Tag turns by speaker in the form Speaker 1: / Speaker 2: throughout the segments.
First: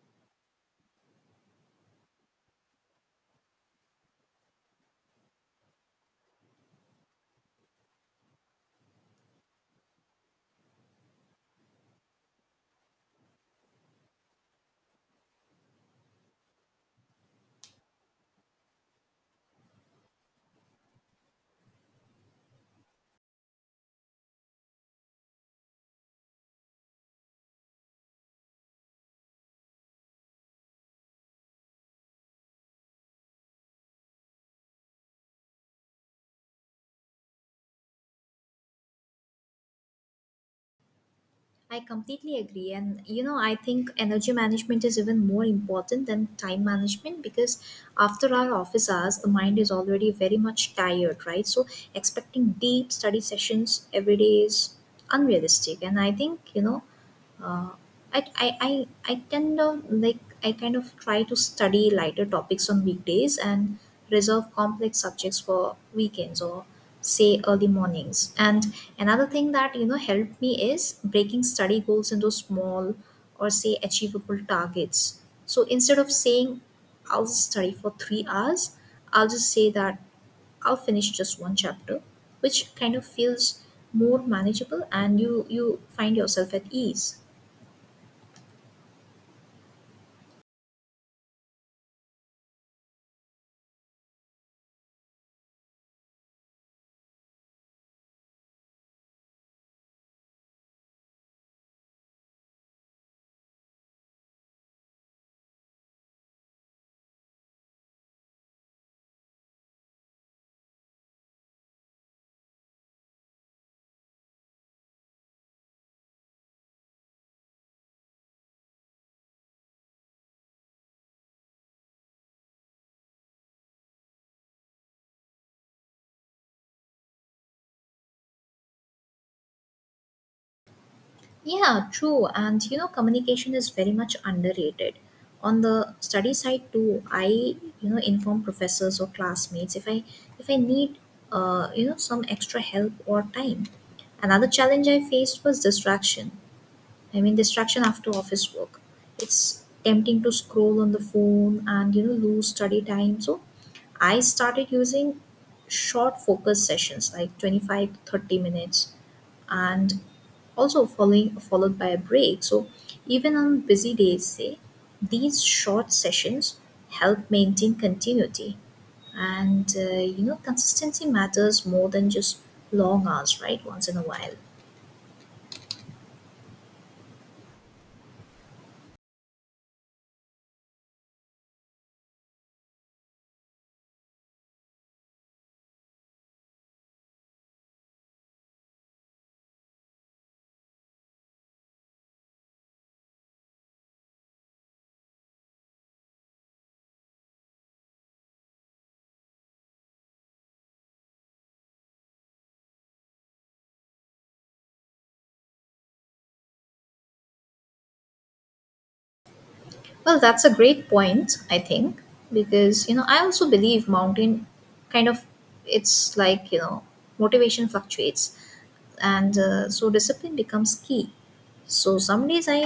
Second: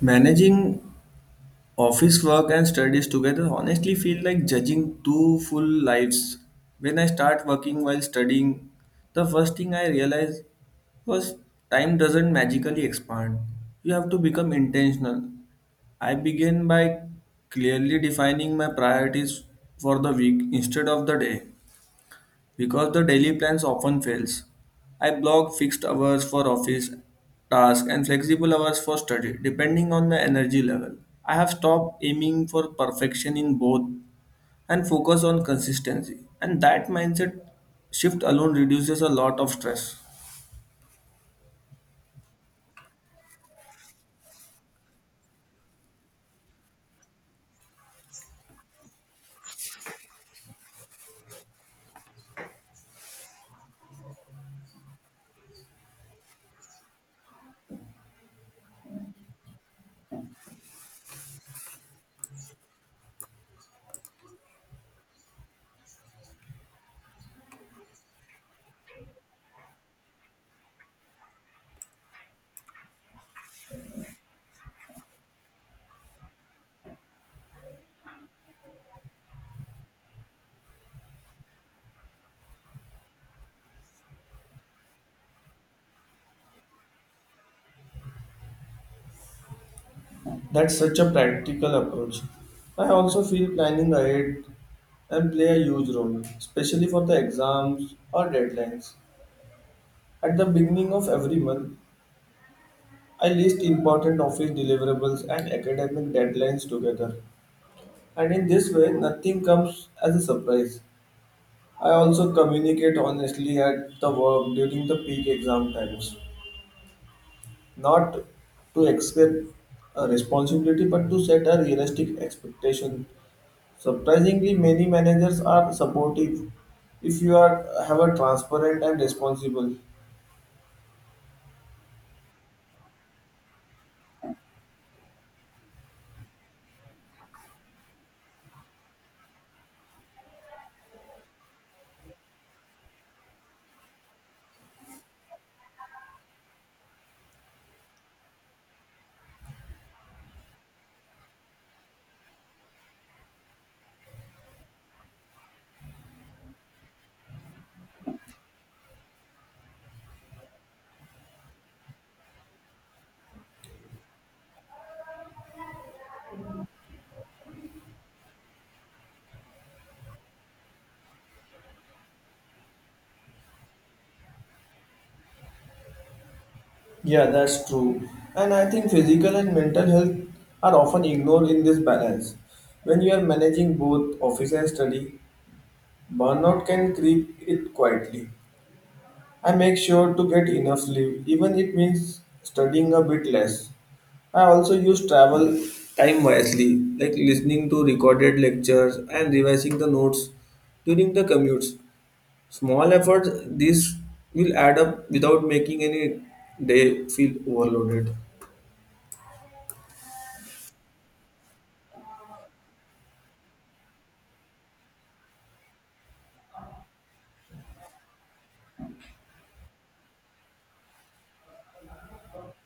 Speaker 1: Managing office work and studies together honestly feel like judging two full lives. When I start working while studying, the first thing I realized was time doesn't magically expand. You have to become intentional. I began by clearly defining my priorities for the week instead of the day. Because the daily plans often fails. I block fixed hours for office tasks and flexible hours for study depending on the energy level. I have stopped aiming for perfection in both and focus on consistency. And that mindset shift alone reduces a lot of stress.
Speaker 2: I completely agree. And, you know, I think energy management is even more important than time management because after our office hours, the mind is already very much tired, right? So, expecting deep study sessions every day is unrealistic. And I think, uh, I tend to I kind of try to study lighter topics on weekdays and reserve complex subjects for weekends or say early mornings. And another thing that helped me is breaking study goals into small or say achievable targets. So instead of saying I'll study for 3 hours, I'll just say that I'll finish just one chapter, which kind of feels more manageable and you find yourself at ease.
Speaker 1: That's such a practical approach. I also feel planning ahead and play a huge role, especially for the exams or deadlines. At the beginning of every month, I list important office deliverables and academic deadlines together, and in this way, nothing comes as a surprise. I also communicate honestly at the work during the peak exam times, not to expect a responsibility but to set a realistic expectation. Surprisingly, many managers are supportive if you are have a transparent and responsible.
Speaker 2: Yeah, true. And you know, communication is very much underrated. On the study side too, I inform professors or classmates if I need you know some extra help or time. Another challenge I faced was distraction. I mean, distraction after office work. It's tempting to scroll on the phone and lose study time. So I started using short focus sessions like 25 to 30 minutes and also following followed by a break, so even on busy days say these short sessions help maintain continuity and you know consistency matters more than just long hours, right? Once in a while,
Speaker 1: Yeah, that's true. And I think physical and mental health are often ignored in this balance. When you are managing both office and study, burnout can creep it quietly. I make sure to get enough sleep, even it means studying a bit less. I also use travel time wisely, like listening to recorded lectures and revising the notes during the commutes. Small efforts, these will add up without making any day feel overloaded.
Speaker 2: well, that's a great point. I think because you know I also believe mountain kind of, it's like you know motivation fluctuates and so discipline becomes key. So some days I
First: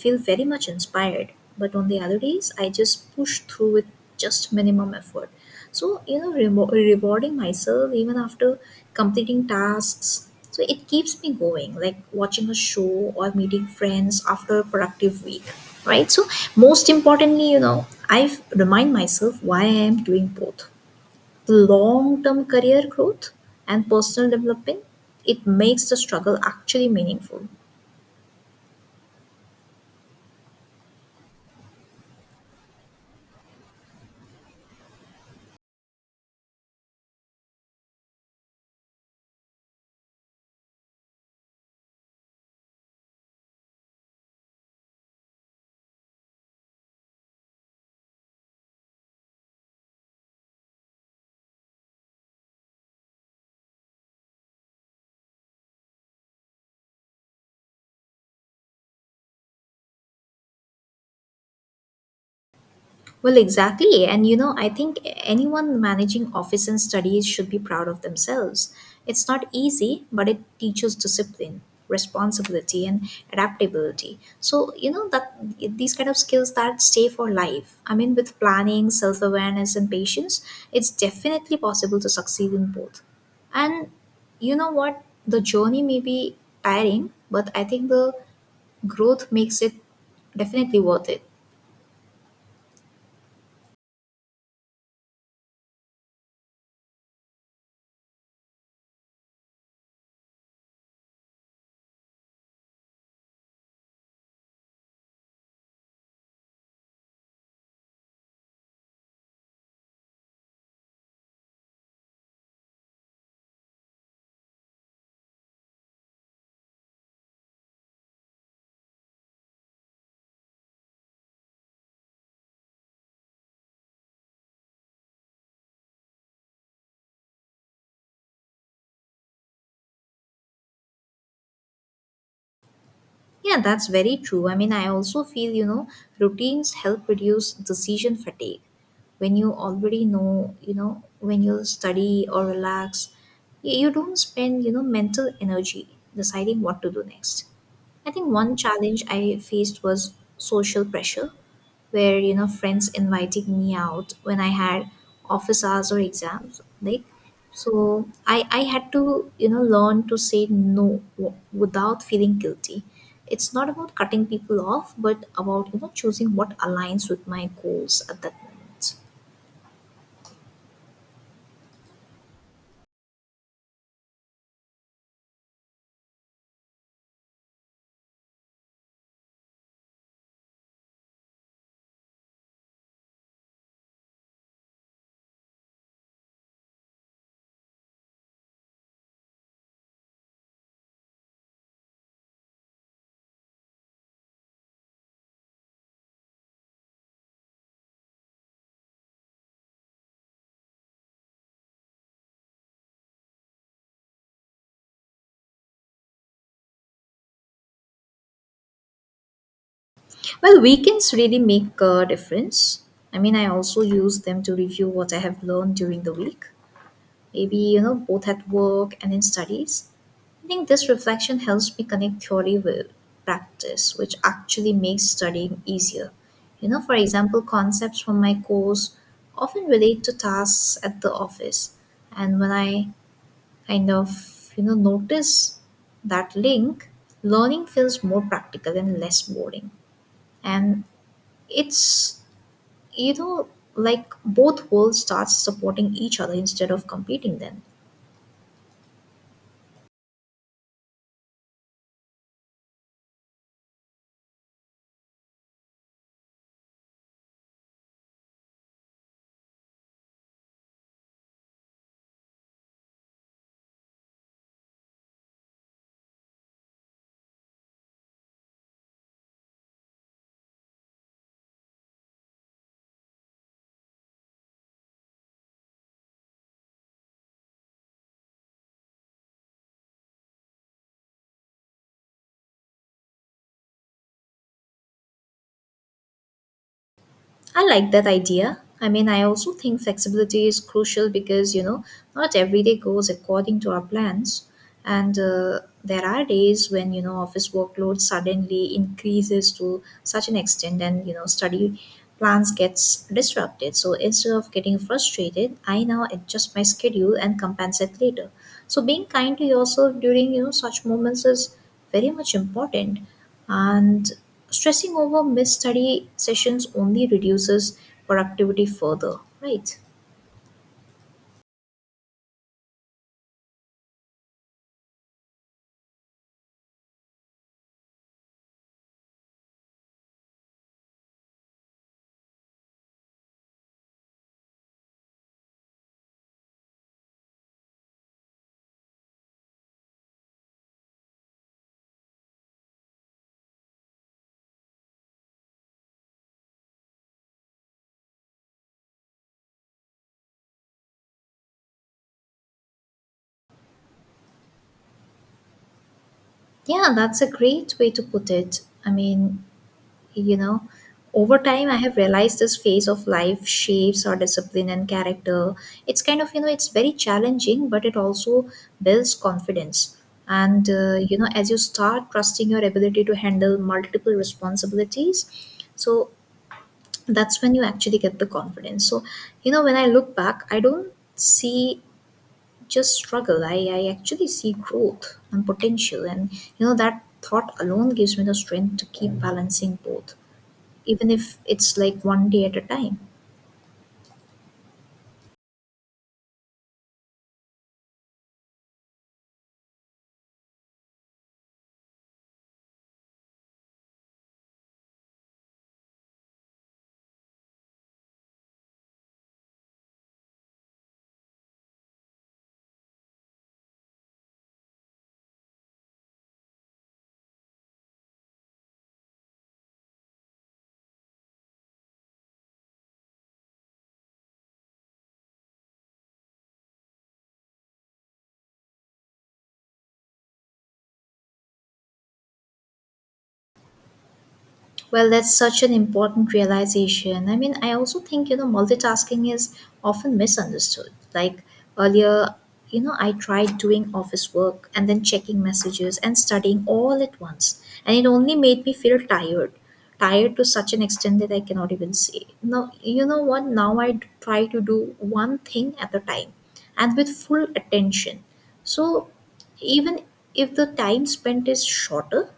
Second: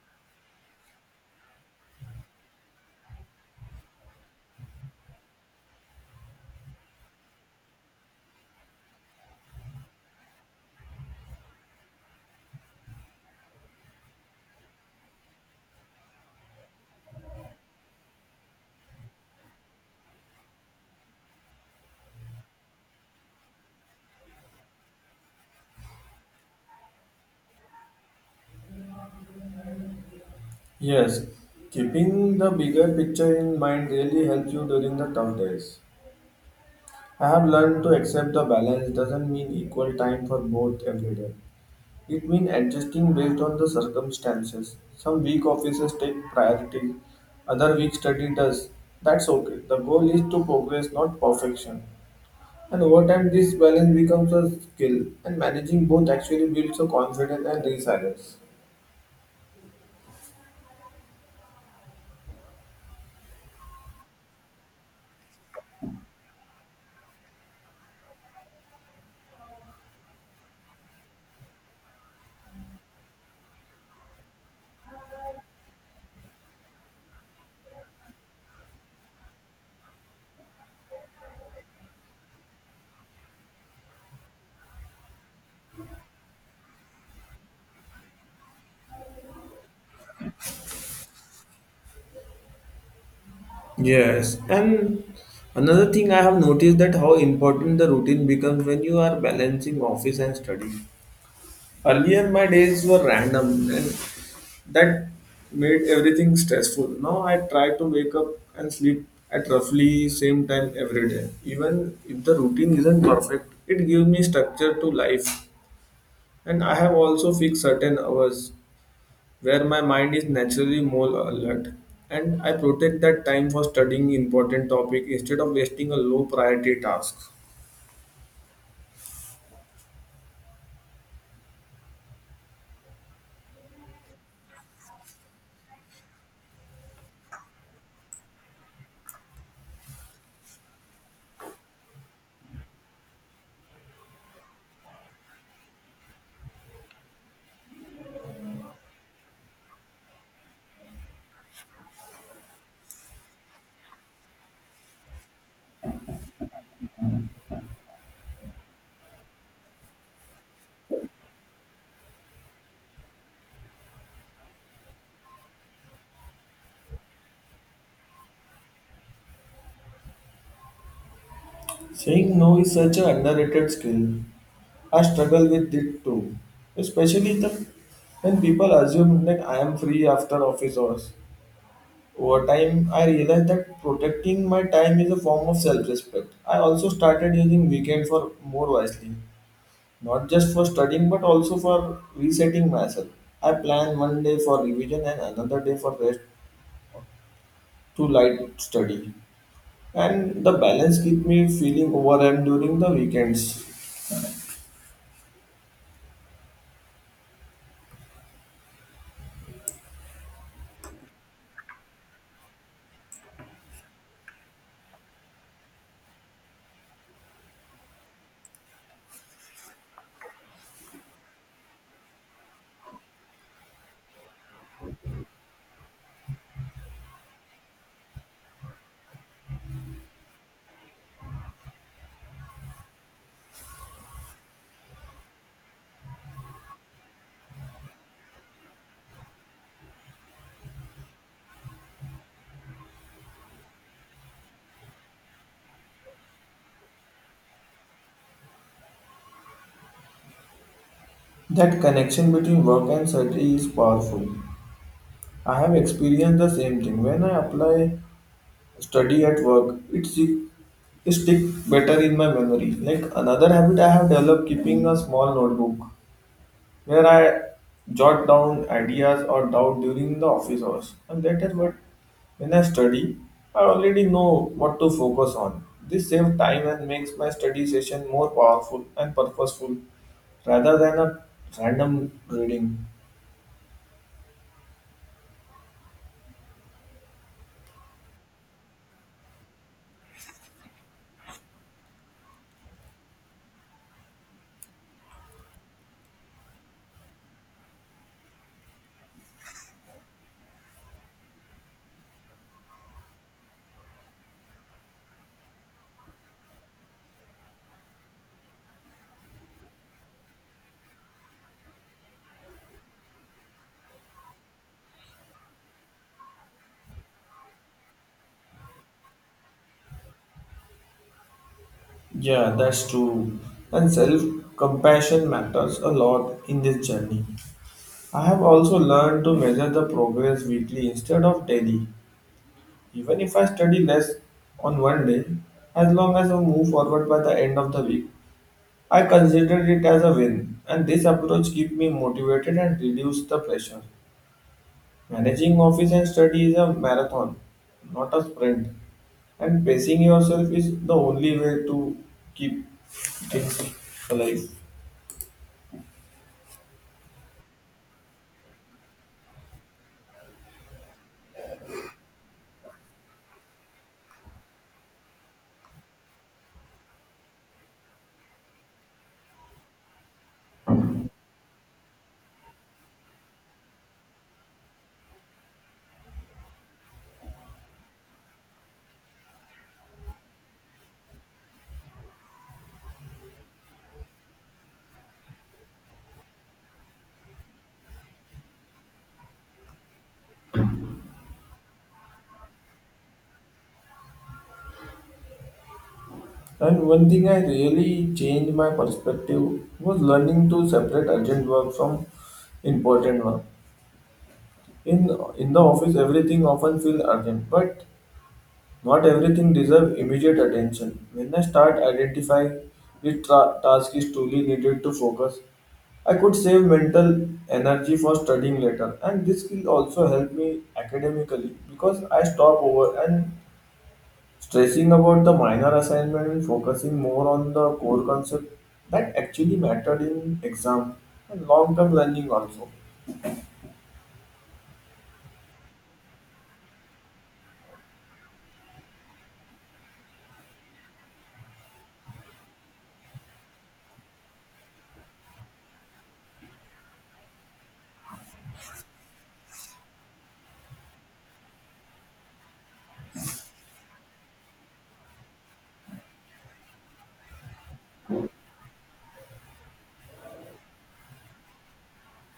Speaker 2: feel very much inspired, but on the other days I just push through with just minimum effort. So you know, rewarding myself even after completing tasks, so it keeps me going, like watching a show or meeting friends after a productive week, right? So most importantly, you know, I remind myself why I am doing both. Long-term career growth and personal development, it makes the struggle actually meaningful.
Speaker 1: Yes, keeping the bigger picture in mind really helps you during the tough days. I have learned to accept the balance doesn't mean equal time for both every day. It means adjusting based on the circumstances. Some week offices take priority, other week study does. That's okay. The goal is to progress, not perfection. And over time, this balance becomes a skill, and managing both actually builds a confidence and resilience.
Speaker 2: Well, exactly. And you know, I think anyone managing office and studies should be proud of themselves. It's not easy, but it teaches discipline, responsibility, and adaptability. So, you know, that these kind of skills that stay for life. I mean, with planning, self awareness, and patience, it's definitely possible to succeed in both. And you know what? The journey may be tiring, but I think the growth makes it definitely worth it.
Speaker 1: Yes, and another thing I have noticed that how important the routine becomes when you are balancing office and study. Earlier, my days were random, and that made everything stressful. Now I try to wake up and sleep at roughly same time every day. Even if the routine isn't perfect, it gives me structure to life, and I have also fixed certain hours where my mind is naturally more alert and I protect that time for studying important topic instead of wasting a low priority task.
Speaker 2: Yeah, that's very true. I mean, I also feel, you know, routines help reduce decision fatigue. When you already know, you know, when you study or relax, you don't spend, you know, mental energy deciding what to do next. I think one challenge I faced was social pressure, where you know friends inviting me out when I had office hours or exams, like so I had to you know learn to say no without feeling guilty. It's not about cutting people off, but about you know choosing what aligns with my goals at that moment.
Speaker 1: Saying no is such an underrated skill. I struggle with it too, especially the, when people assume that I am free after office hours. Over time, I realized that protecting my time is a form of self respect. I also started using weekend for more wisely. Not just for studying, but also for resetting myself. I plan one day for revision and another day for rest to light study. And the balance keeps me feeling overwhelmed during the weekends.
Speaker 2: Well, weekends really make a difference. I mean, I also use them to review what I have learned during the week, maybe you know both at work and in studies. I think this reflection helps me connect theory with practice, which actually makes studying easier. You know, for example, concepts from my course often relate to tasks at the office, and when I kind of you know notice that link, learning feels more practical and less boring. And it's you know like both worlds start supporting each other instead of competing then.
Speaker 1: That connection between work and study is powerful. I have experienced the same thing. When I apply study at work, it stick better in my memory. Like another habit I have developed keeping a small notebook where I jot down ideas or doubt during the office hours. And that is what when I study, I already know what to focus on. This saves time and makes my study session more powerful and purposeful rather than a random reading.
Speaker 2: I like that idea. I mean, I also think flexibility is crucial because, you know, not every day goes according to our plans. And there are days when, you know, office workload suddenly increases to such an extent and, you know, study plans gets disrupted. So instead of getting frustrated, I now adjust my schedule and compensate later. So being kind to yourself during, you know, such moments is very much important. And stressing over missed study sessions only reduces productivity further, right?
Speaker 1: Yeah, that's true. And self compassion matters a lot in this journey. I have also learned to measure the progress weekly instead of daily. Even if I study less on one day, as long as I move forward by the end of the week, I consider it as a win, and this approach keeps me motivated and reduces the pressure. Managing office and study is a marathon, not a sprint, and pacing yourself is the only way to keep things alive.
Speaker 2: Yeah, that's a great way to put it. I mean, you know, over time, I have realized this phase of life shapes our discipline and character. It's kind of, you know, it's very challenging, but it also builds confidence. And, you know, as you start trusting your ability to handle multiple responsibilities, so that's when you actually get the confidence. So, you know, when I look back, I don't see just struggle. I actually see growth and potential, and you know that thought alone gives me the strength to keep balancing both, even if it's like one day at a time.
Speaker 1: And one thing I really changed my perspective was learning to separate urgent work from important work. In in the office, everything often feels urgent, but not everything deserves immediate attention. When I start identifying which task is truly needed to focus, I could save mental energy for studying later, and this will also help me academically because I stop over and stressing about the minor assignment and focusing more on the core concept that actually mattered in exam and long-term learning also.
Speaker 2: Well, that's such an important realization. I mean, I also think, you know, multitasking is often misunderstood. Like earlier, you know, I tried doing office work and then checking messages and studying all at once. And it only made me feel tired to such an extent that I cannot even say. Now, you know what? Now I try to do one thing at a time and with full attention. So even if the time spent is shorter,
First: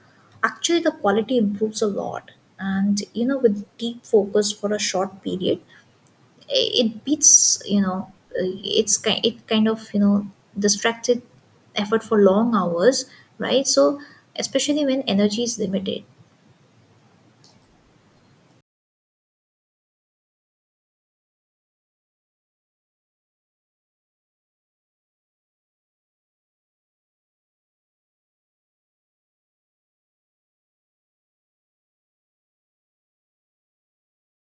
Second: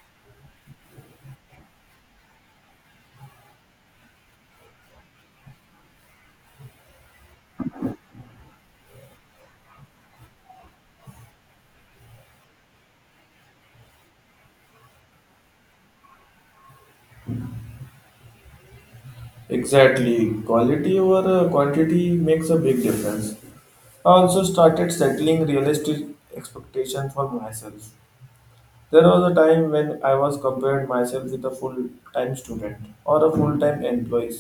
Speaker 2: actually the quality improves a lot. And you know with deep focus for a short period, it beats you know uh, it's kind it kind of you know distracted effort for long hours, right? So especially when energy is limited.
Speaker 1: Exactly. Quality over quantity makes a big difference. I also started settling realistic expectations for myself. There was a time when I was compared myself with a full-time student or a full-time employee,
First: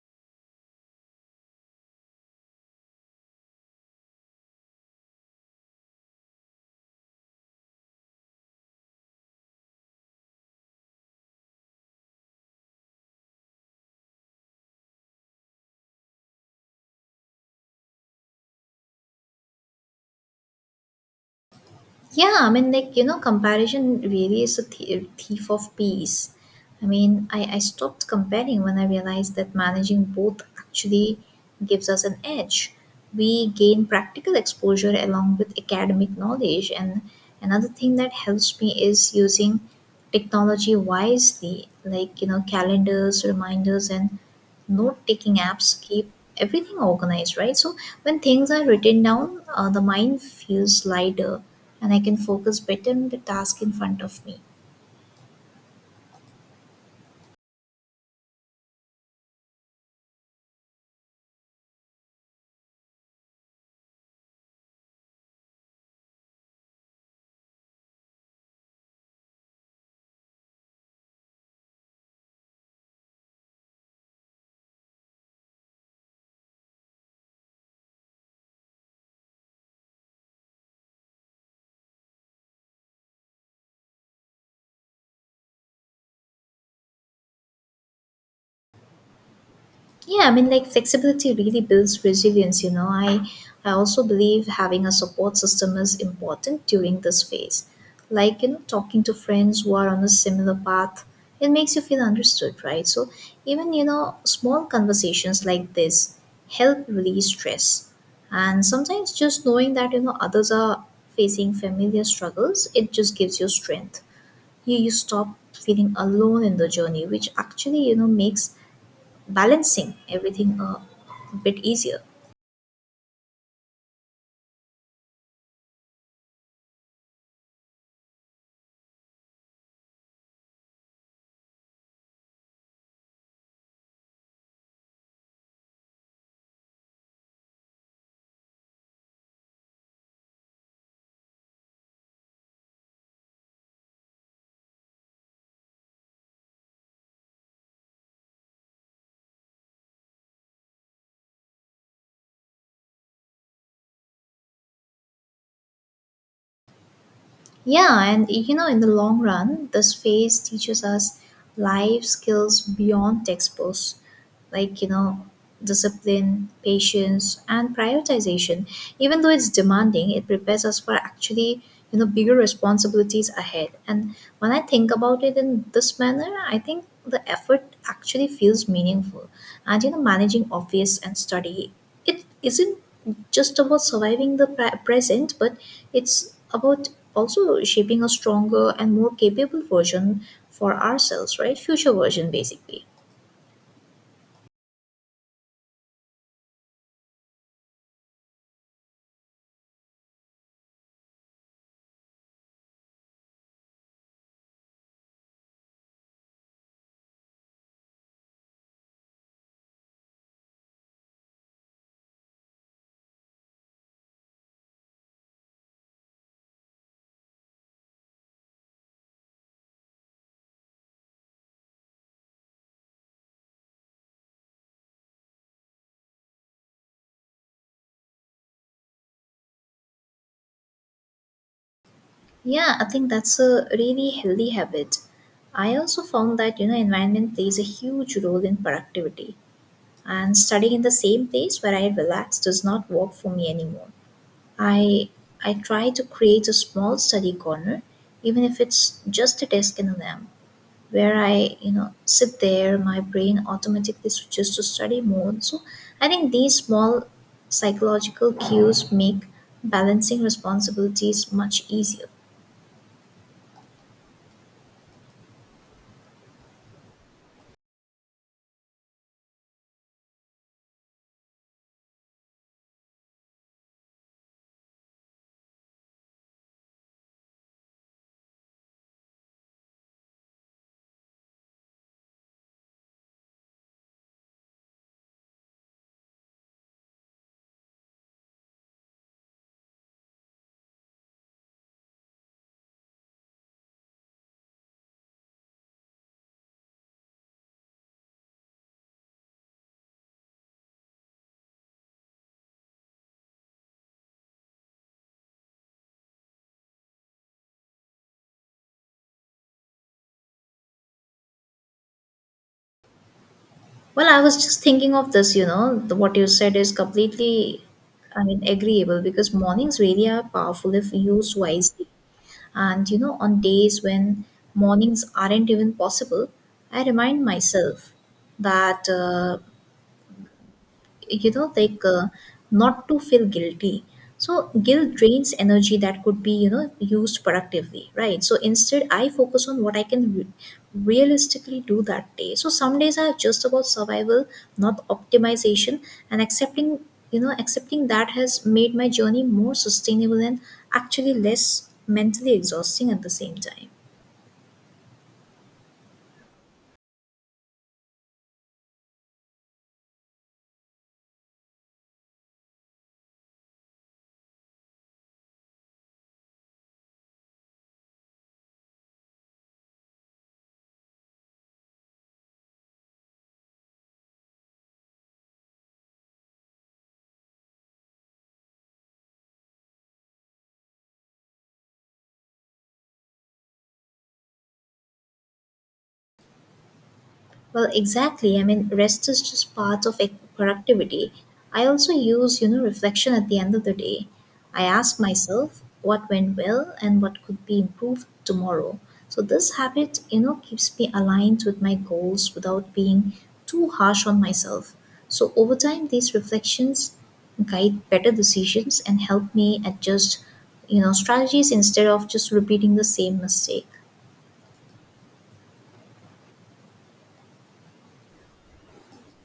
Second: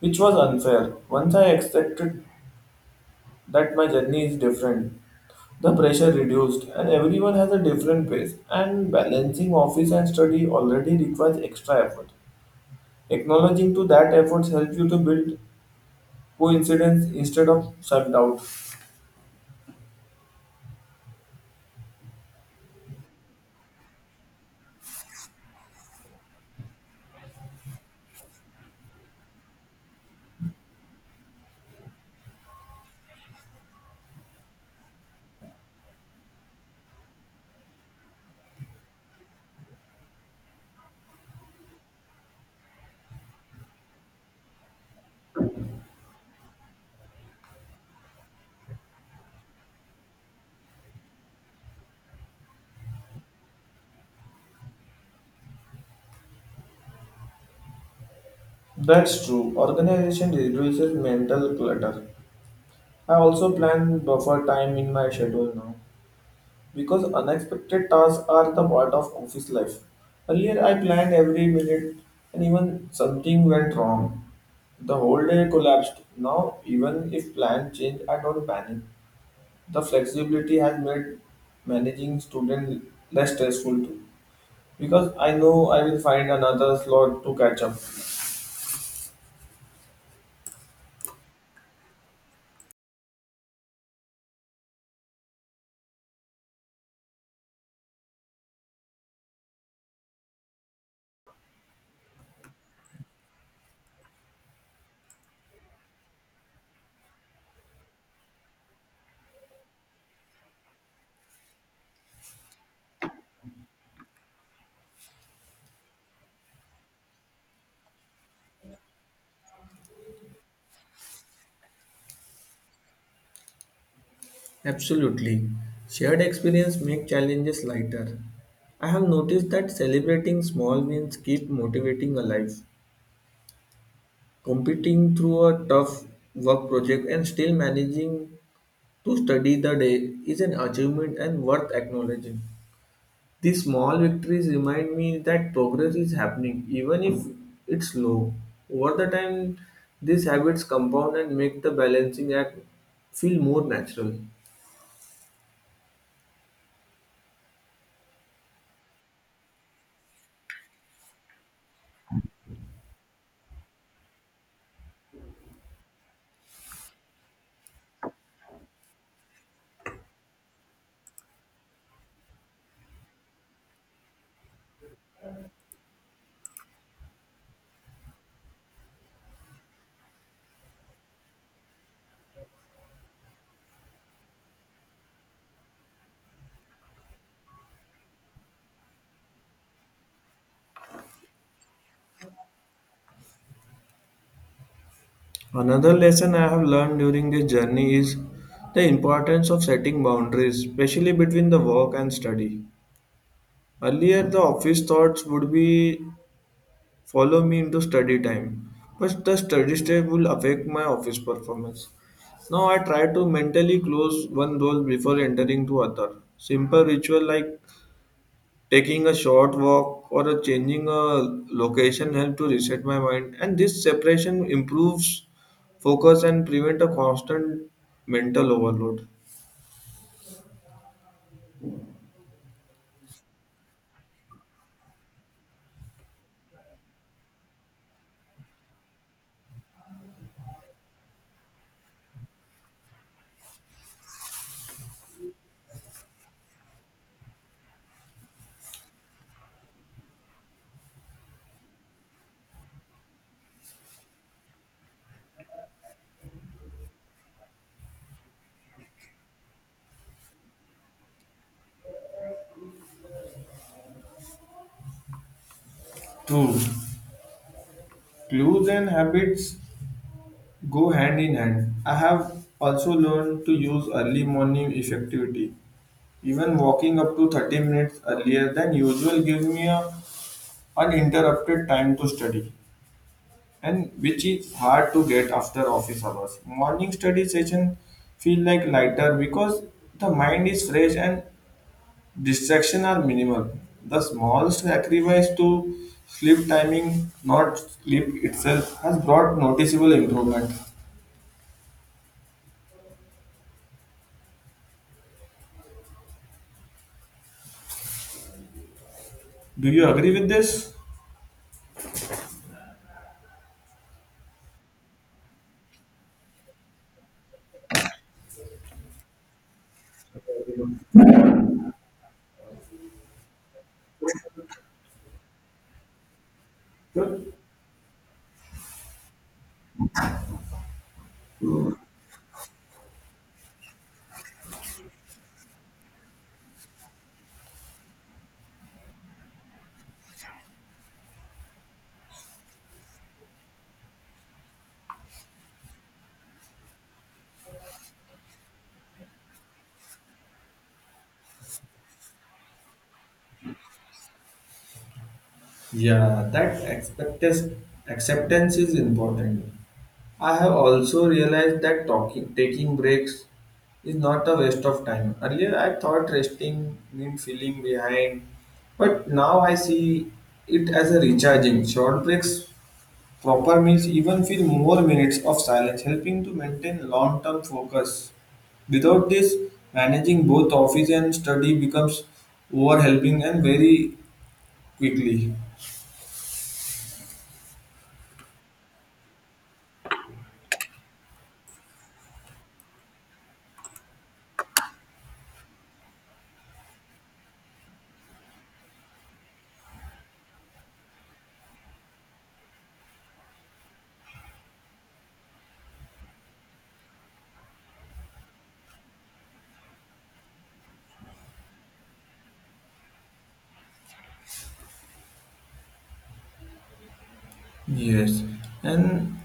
Speaker 1: which was unfair. Once I accepted that my journey is different, the pressure reduced and everyone has a different pace and balancing office and study already requires extra effort. Acknowledging to that efforts helps you to build coincidence instead of self-doubt.
Speaker 2: Yeah, I mean, like, you know, comparison really is a thief of peace. I mean, I stopped comparing when I realized that managing both actually gives us an edge. We gain practical exposure along with academic knowledge. And another thing that helps me is using technology wisely, like, you know, calendars, reminders, and note taking apps keep everything organized, right? So when things are written down, the mind feels lighter and I can focus better on the task in front of me.
Speaker 1: That's true. Organization reduces mental clutter. I also plan buffer time in my schedule now because unexpected tasks are the part of office life. Earlier, I planned every minute, and even something went wrong. The whole day collapsed. Now, even if plan change, I don't panic. The flexibility has made managing student less stressful too, because I know I will find another slot to catch up.
Speaker 2: Yeah, I mean, like flexibility really builds resilience, you know. I also believe having a support system is important during this phase. Like, you know, talking to friends who are on a similar path, it makes you feel understood, right? So, even, you know, small conversations like this help release stress. And sometimes just knowing that, you know, others are facing familiar struggles, it just gives you strength. You stop feeling alone in the journey, which actually, you know, makes balancing everything a bit easier.
Speaker 1: Absolutely. Shared experience make challenges lighter. I have noticed that celebrating small wins keep motivating alive. Competing through a tough work project and still managing to study the day is an achievement and worth acknowledging. These small victories remind me that progress is happening even if it's slow. Over the time, these habits compound and make the balancing act feel more natural.
Speaker 2: Yeah, and you know, in the long run, this phase teaches us life skills beyond textbooks, like you know, discipline, patience, and prioritization. Even though it's demanding, it prepares us for actually you know bigger responsibilities ahead. And when I think about it in this manner, I think the effort actually feels meaningful. And you know, managing office and study, it isn't just about surviving the present, but it's about also shaping a stronger and more capable version for ourselves, right? Future version, basically.
Speaker 1: Another lesson I have learned during this journey is the importance of setting boundaries, especially between the work and study. Earlier, the office thoughts would be follow me into study time, but the study step will affect my office performance. Now I try to mentally close one door before entering to other. Simple ritual like taking a short walk or a changing a location help to reset my mind and this separation improves focus and prevent a constant mental overload.
Speaker 2: Yeah, I think that's a really healthy habit. I also found that, you know, environment plays a huge role in productivity. And studying in the same place where I relax does not work for me anymore. I I try to create a small study corner, even if it's just a desk and a lamp, where I, you know, sit there, my brain automatically switches to study mode. So I think these small psychological cues make balancing responsibilities much easier.
Speaker 1: True. Clues and habits go hand in hand. I have also learned to use early morning effectivity. Even walking up to 30 minutes earlier than usual gives me a uninterrupted time to study, and which is hard to get after office hours. Morning study session feel like lighter because the mind is fresh and distraction are minimal. The small sacrifice to sleep timing, not sleep itself, has brought noticeable improvement. Do you agree with this?
Speaker 2: Well, I was just thinking of this, you know, what you said is completely, I mean, agreeable because mornings really are powerful if used wisely. And, you know, on days when mornings aren't even possible, I remind myself that. You know not to feel guilty, so guilt drains energy that could be you know used productively, right? So instead I focus on what I can realistically do that day. So some days are just about survival, not optimization, and accepting you know accepting that has made my journey more sustainable and actually less mentally exhausting at the same time.
Speaker 1: Yeah, that acceptance is important. I have also realized that talking, taking breaks is not a waste of time. Earlier, I thought resting meant feeling behind, but now I see it as a recharging. Short breaks, proper meals, even few more minutes of silence, helping to maintain long term focus. Without this, managing both office and study becomes overwhelming and very quickly.
Speaker 2: Well, exactly. I mean, rest is just part of like, productivity. I also use, you know, reflection at the end of the day. I ask myself what went well and what could be improved tomorrow. So this habit, you know, keeps me aligned with my goals without being too harsh on myself. So over time, these reflections guide better decisions and help me adjust, you know, strategies instead of just repeating the same mistake.
Speaker 1: Yes, and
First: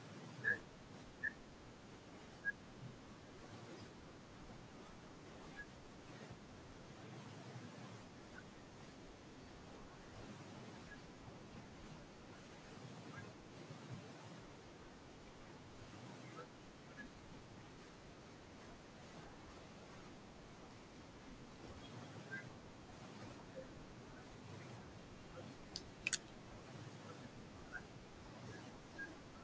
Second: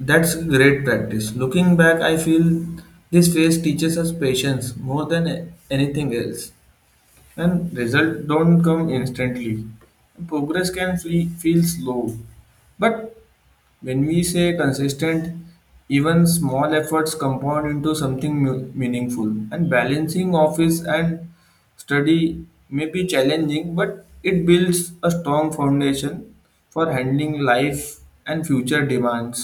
Speaker 1: that's great practice. Looking back, I feel this phase teaches us patience more than anything else, and results don't come instantly. Progress can flee, feel slow, but when we say consistent, even small efforts compound into something meaningful. And balancing office and study may be challenging, but it builds a strong foundation for handling life and future demands.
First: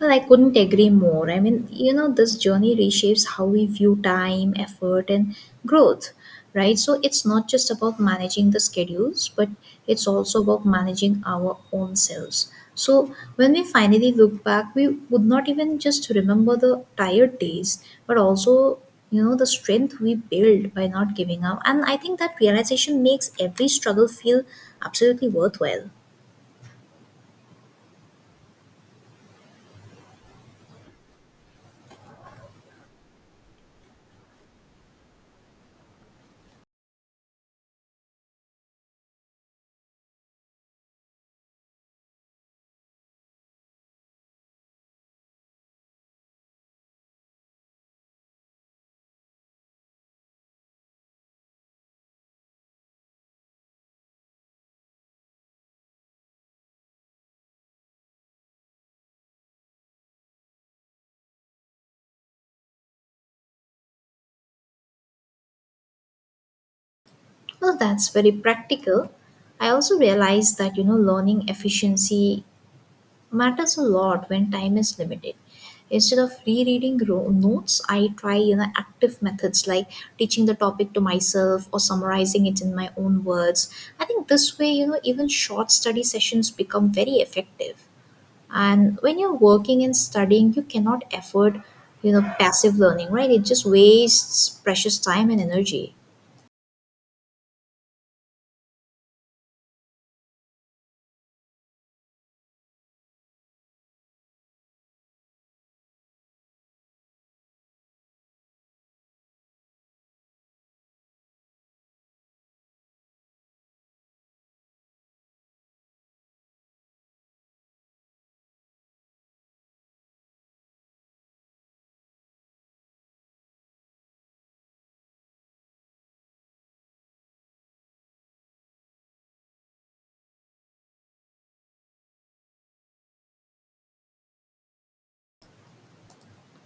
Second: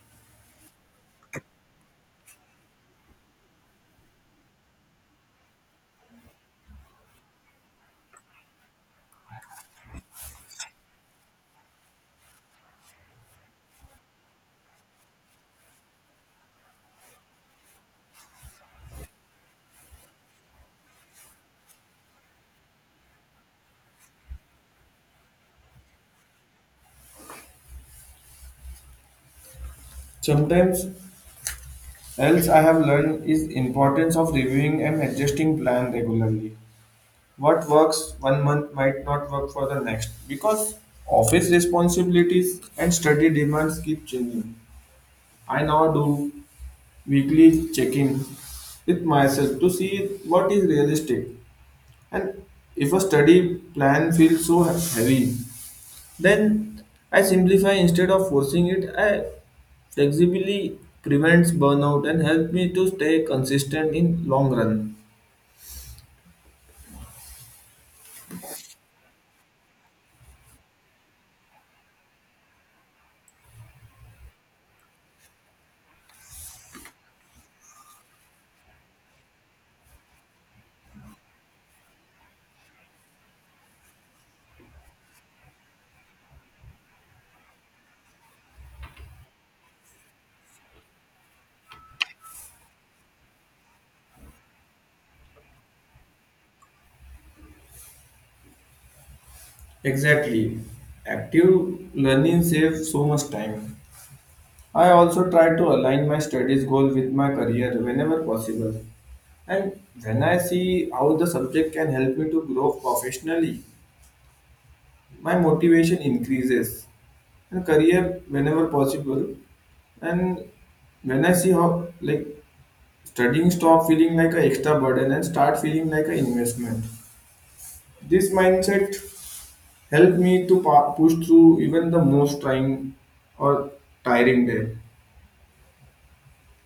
Speaker 2: Well, I couldn't agree more. I mean, you know, this journey reshapes how we view time, effort, and growth, right? So it's not just about managing the schedules, but it's also about managing our own selves. So when we finally look back, we would not even just remember the tired days, but also, you know, the strength we built by not giving up. And I think that realization makes every struggle feel absolutely worthwhile.
Speaker 1: Sometimes else I have learned is importance of reviewing and adjusting plan regularly. What works one month might not work for the next because office responsibilities and study demands keep changing. I now do weekly check-in with myself to see what is realistic, and if a study plan feels so heavy, then I simplify instead of forcing it. I flexibly prevents burnout and helps me to stay consistent in long run.
Speaker 2: Well, that's very practical. I also realized that, you know, learning efficiency matters a lot when time is limited. Instead of rereading notes, I try, you know, active methods like teaching the topic to myself or summarizing it in my own words. I think this way, you know, even short study sessions become very effective. And when you're working and studying, you cannot afford, you know, passive learning, right? It just wastes precious time and energy.
Speaker 1: Exactly. Active learning saves so much time. I also try to align my studies goal with my career whenever possible. And when I see how the subject can help me to grow professionally, my motivation increases. And career whenever possible. And when I see how like studying stop feeling like an extra burden and start feeling like an investment. This mindset help me to push through even the most trying or tiring day.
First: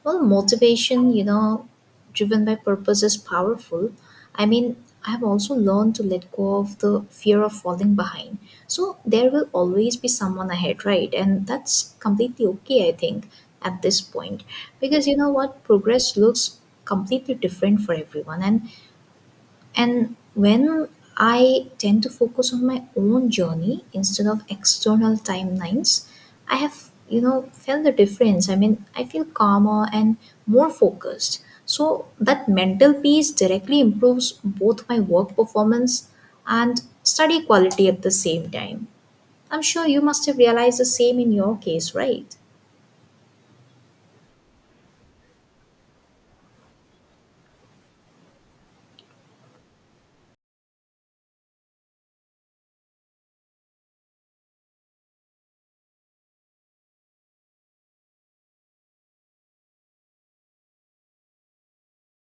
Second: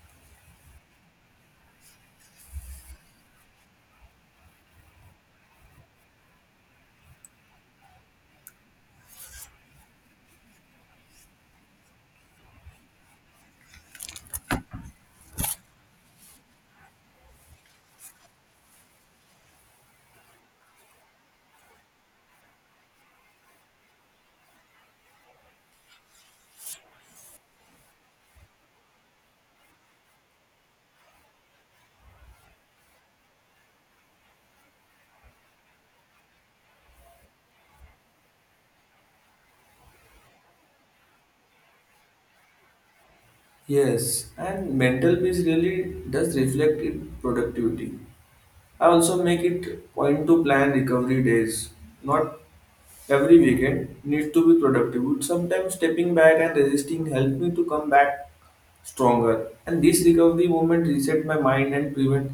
Speaker 2: Well, motivation, you know, driven by purpose is powerful. I mean, I have also learned to let go of the fear of falling behind. So there will always be someone ahead, right? And that's completely okay, I think, at this point. Because you know what? Progress looks completely different for everyone. And when I tend to focus on my own journey instead of external timelines, I have, you know, felt the difference. I mean, I feel calmer and more focused. So that mental peace directly improves both my work performance and study quality at the same time. I'm sure you must have realized the same in your case, right?
Speaker 1: Yes, and mental peace really does reflect in productivity. I also make it point to plan recovery days. Not every weekend needs to be productive. But sometimes stepping back and resisting help me to come back stronger. And this recovery moment reset my mind and prevent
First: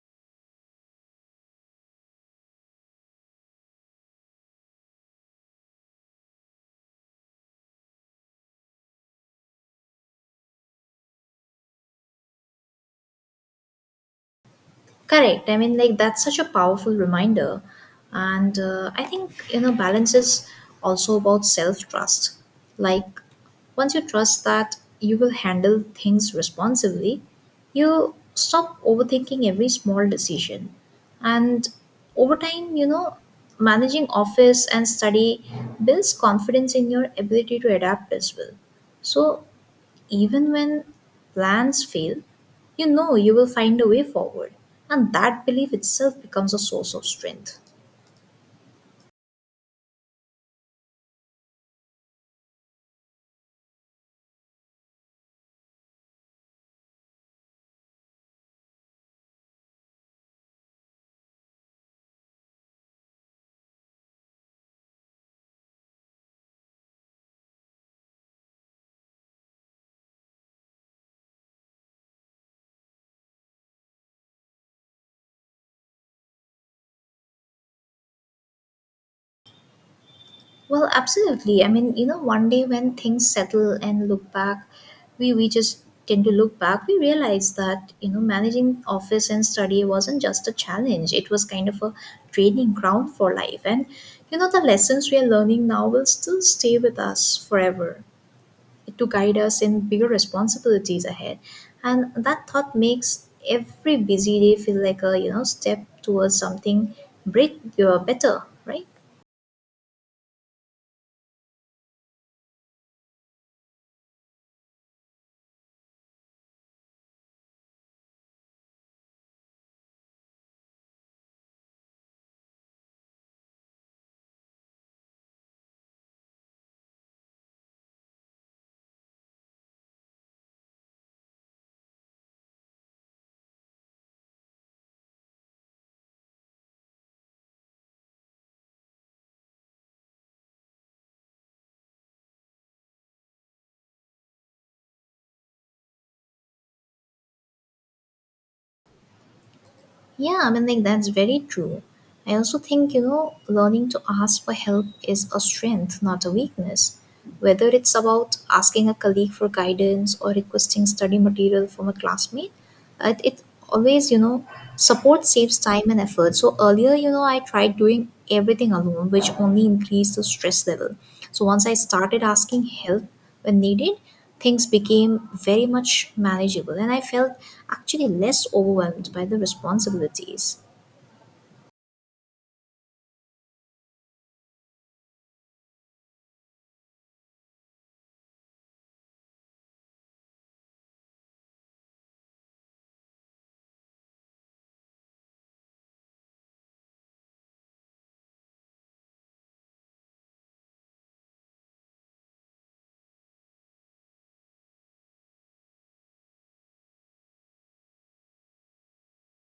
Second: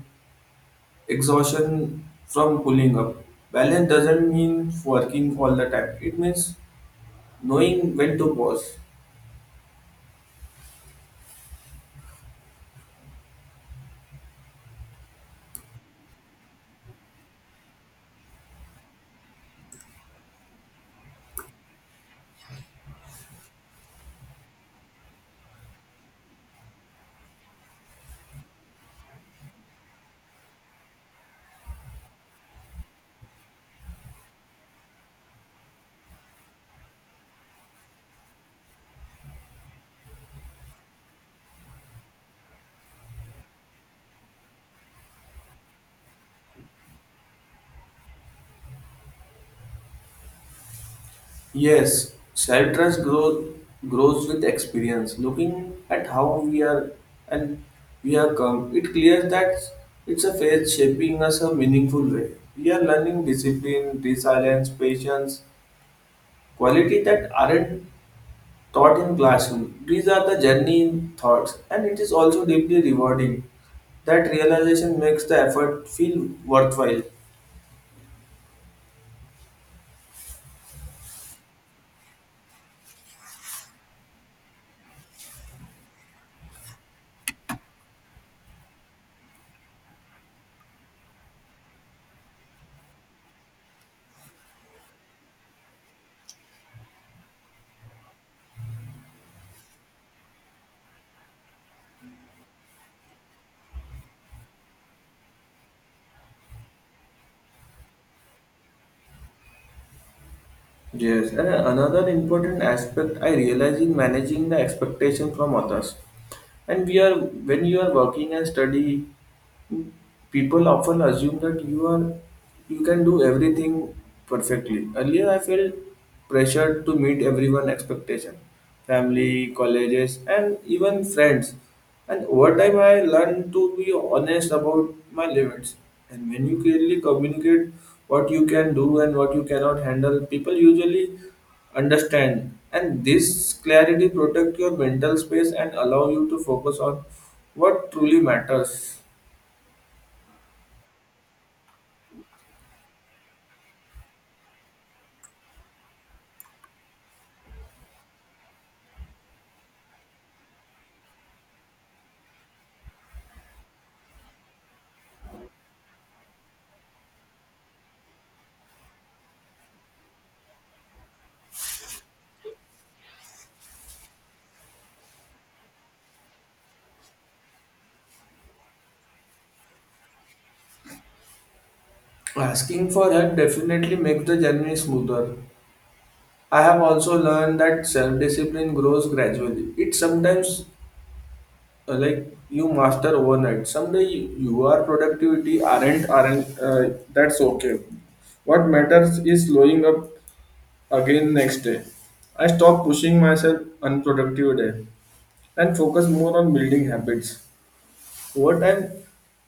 Speaker 1: exhaustion from pulling up. Balance doesn't mean working all the time. It means knowing when to pause.
Speaker 2: Correct. I mean, like that's such a powerful reminder, and I think you know balance is also about self trust. Like once you trust that you will handle things responsibly, you stop overthinking every small decision, and over time, you know, managing office and study builds confidence in your ability to adapt as well. So even when plans fail, you know you will find a way forward. And that belief itself becomes a source of strength.
Speaker 1: Yes, self trust grows with experience. Looking at how we are and we are come, it clears that it's a phase shaping us a meaningful way. We are learning discipline, resilience, patience, quality that aren't taught in classroom. These are the journey in thoughts, and it is also deeply rewarding. That realization makes the effort feel worthwhile.
Speaker 2: Well, absolutely. I mean, you know, one day when things settle and look back, we just tend to look back, we realize that, you know, managing office and study wasn't just a challenge. It was kind of a training ground for life. And, you know, the lessons we are learning now will still stay with us forever, to guide us in bigger responsibilities ahead. And that thought makes every busy day feel like a you know step towards something better, right?
Speaker 1: Yes, and another important aspect I realize in managing the expectation from others. And we are when you are working and study, people often assume that you are you can do everything perfectly. Earlier I felt pressured to meet everyone's expectation, family colleges and even friends, and over time I learned to be honest about my limits. And when you clearly communicate what you can do and what you cannot handle, people usually understand, and this clarity protect your mental space and allow you to focus on what truly matters.
Speaker 2: Yeah, I mean, like that's very true. I also think, you know, learning to ask for help is a strength, not a weakness. Whether it's about asking a colleague for guidance or requesting study material from a classmate, it always, you know, support saves time and effort. So earlier, you know, I tried doing everything alone, which only increased the stress level. So once I started asking help when needed, things became very much manageable and I felt actually less overwhelmed by the responsibilities.
Speaker 1: Asking for help definitely makes the journey smoother. I have also learned that self discipline grows gradually. It sometimes like you master overnight. Someday you, your productivity aren't, that's okay. What matters is slowing up again next day. I stop pushing myself unproductive day and focus more on building habits. Over time,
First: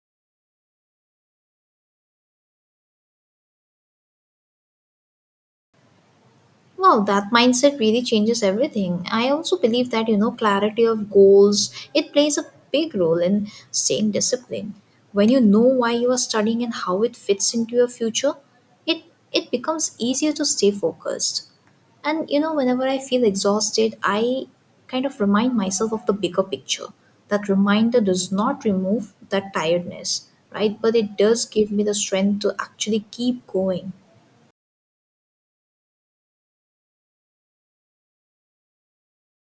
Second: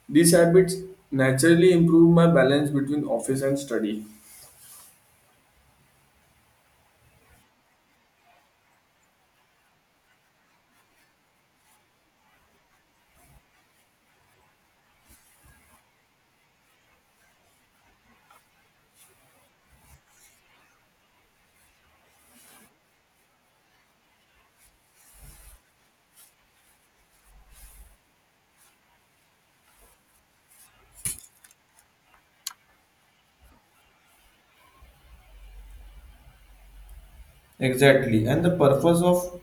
Speaker 1: these habits naturally improve my balance between office and study.
Speaker 2: Wow, that mindset really changes everything. I also believe that, you know, clarity of goals, it plays a big role in staying disciplined. When you know why you are studying and how it fits into your future, it it becomes easier to stay focused. And you know, whenever I feel exhausted, I kind of remind myself of the bigger picture. That reminder does not remove that tiredness, right? But it does give me the strength to actually keep going.
Speaker 1: Exactly, and the purpose of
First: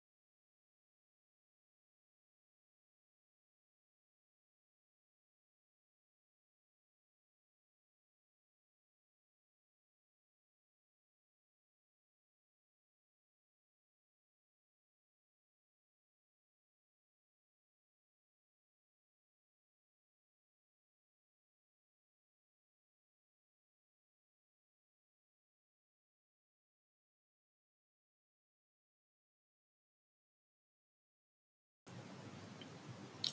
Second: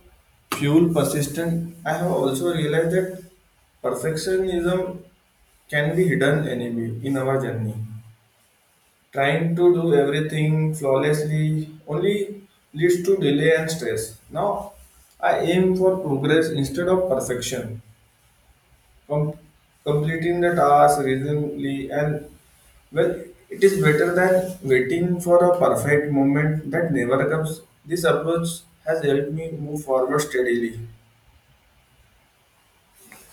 Speaker 1: fuel persistent. I have also realized that perfectionism can be hidden enemy in our journey. Trying to do everything flawlessly only leads to delay and stress. Now, I aim for progress instead of perfection. com- Completing the task reasonably and well, it is better than waiting for a perfect moment that never comes. This approach has helped me move forward steadily.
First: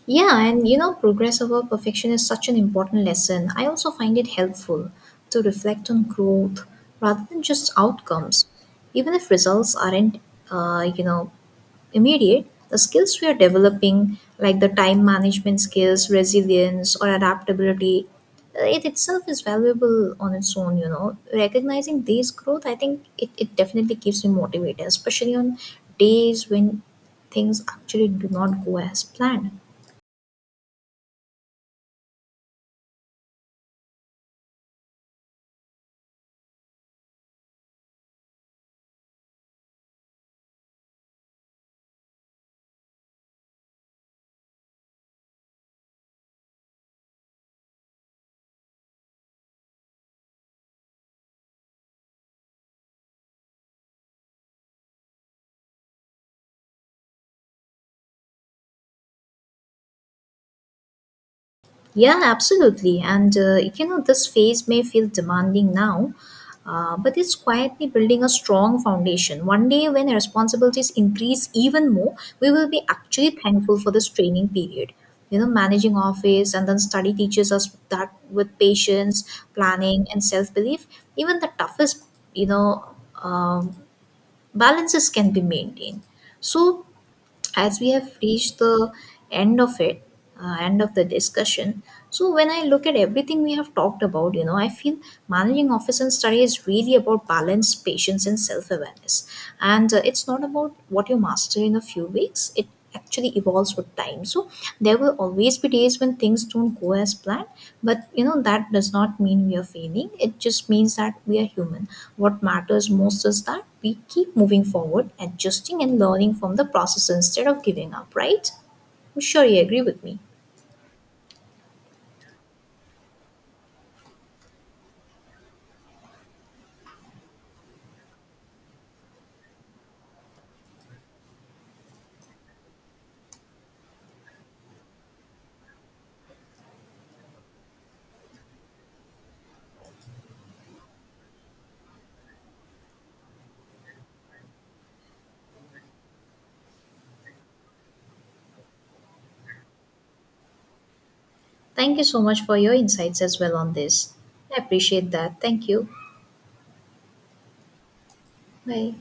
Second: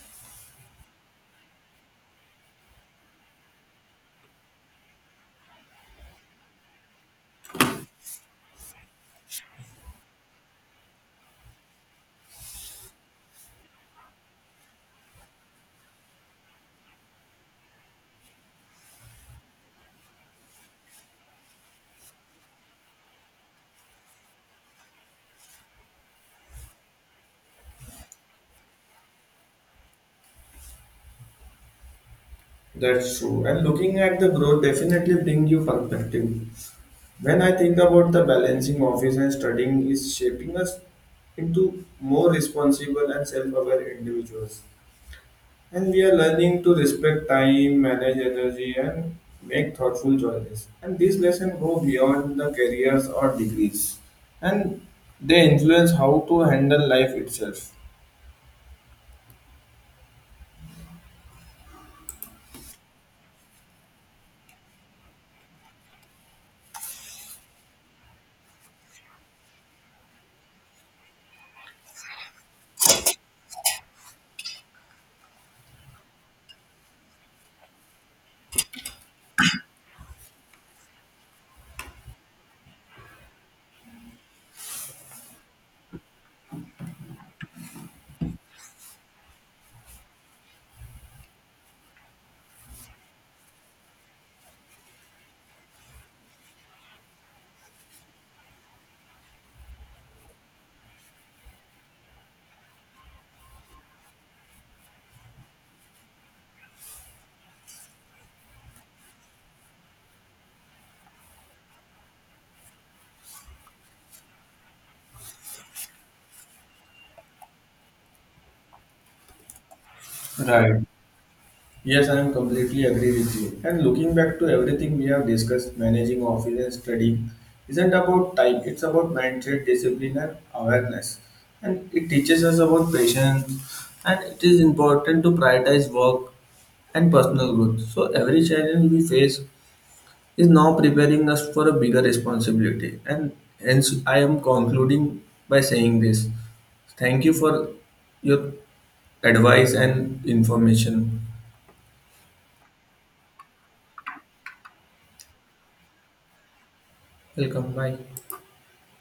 Speaker 2: Yeah, and you know, progress over perfection is such an important lesson. I also find it helpful to reflect on growth rather than just outcomes. Even if results aren't, you know, immediate, the skills we are developing, like the time management skills, resilience, or adaptability, it itself is valuable on its own, you know. Recognizing these growth, I think it definitely keeps me motivated, especially on days when things actually do not go as planned.
Speaker 1: That's true, and looking at the growth definitely brings you perspective. When I think about the balancing office and studying is shaping us into more responsible and self-aware individuals. And we are learning to respect time, manage energy, and make thoughtful choices. And these lessons go beyond the careers or degrees, and they influence how to handle life itself.
Speaker 2: Yeah, absolutely. And you know, this phase may feel demanding now, but it's quietly building a strong foundation. One day, when responsibilities increase even more, we will be actually thankful for this training period. You know, managing office and then study teaches us that with patience, planning, and self belief, even the toughest, you know, um, balances can be maintained. So as we have reached the end of it, end of the discussion, so when I look at everything we have talked about, you know, I feel managing office and study is really about balance, patience and self-awareness, and it's not about what you master in a few weeks. It actually evolves with time. So there will always be days when things don't go as planned, but you know that does not mean we are failing. It just means that we are human. What matters most is that we keep moving forward, adjusting and learning from the process instead of giving up, right? I'm sure you agree with me.
Speaker 1: Right. Yes, I am completely agree with you. And looking back to everything we have discussed, managing office and studying isn't about time, it's about mindset, discipline, and awareness. And it teaches us about patience, and it is important to prioritize work and personal growth. So, every challenge we face is now preparing us for a bigger responsibility. And hence, I am concluding by saying this. Thank you for your advice and information.
Speaker 2: Thank you so much for your insights as well on this. I appreciate that. Thank you.
Speaker 1: Welcome. Bye.
Speaker 2: Bye.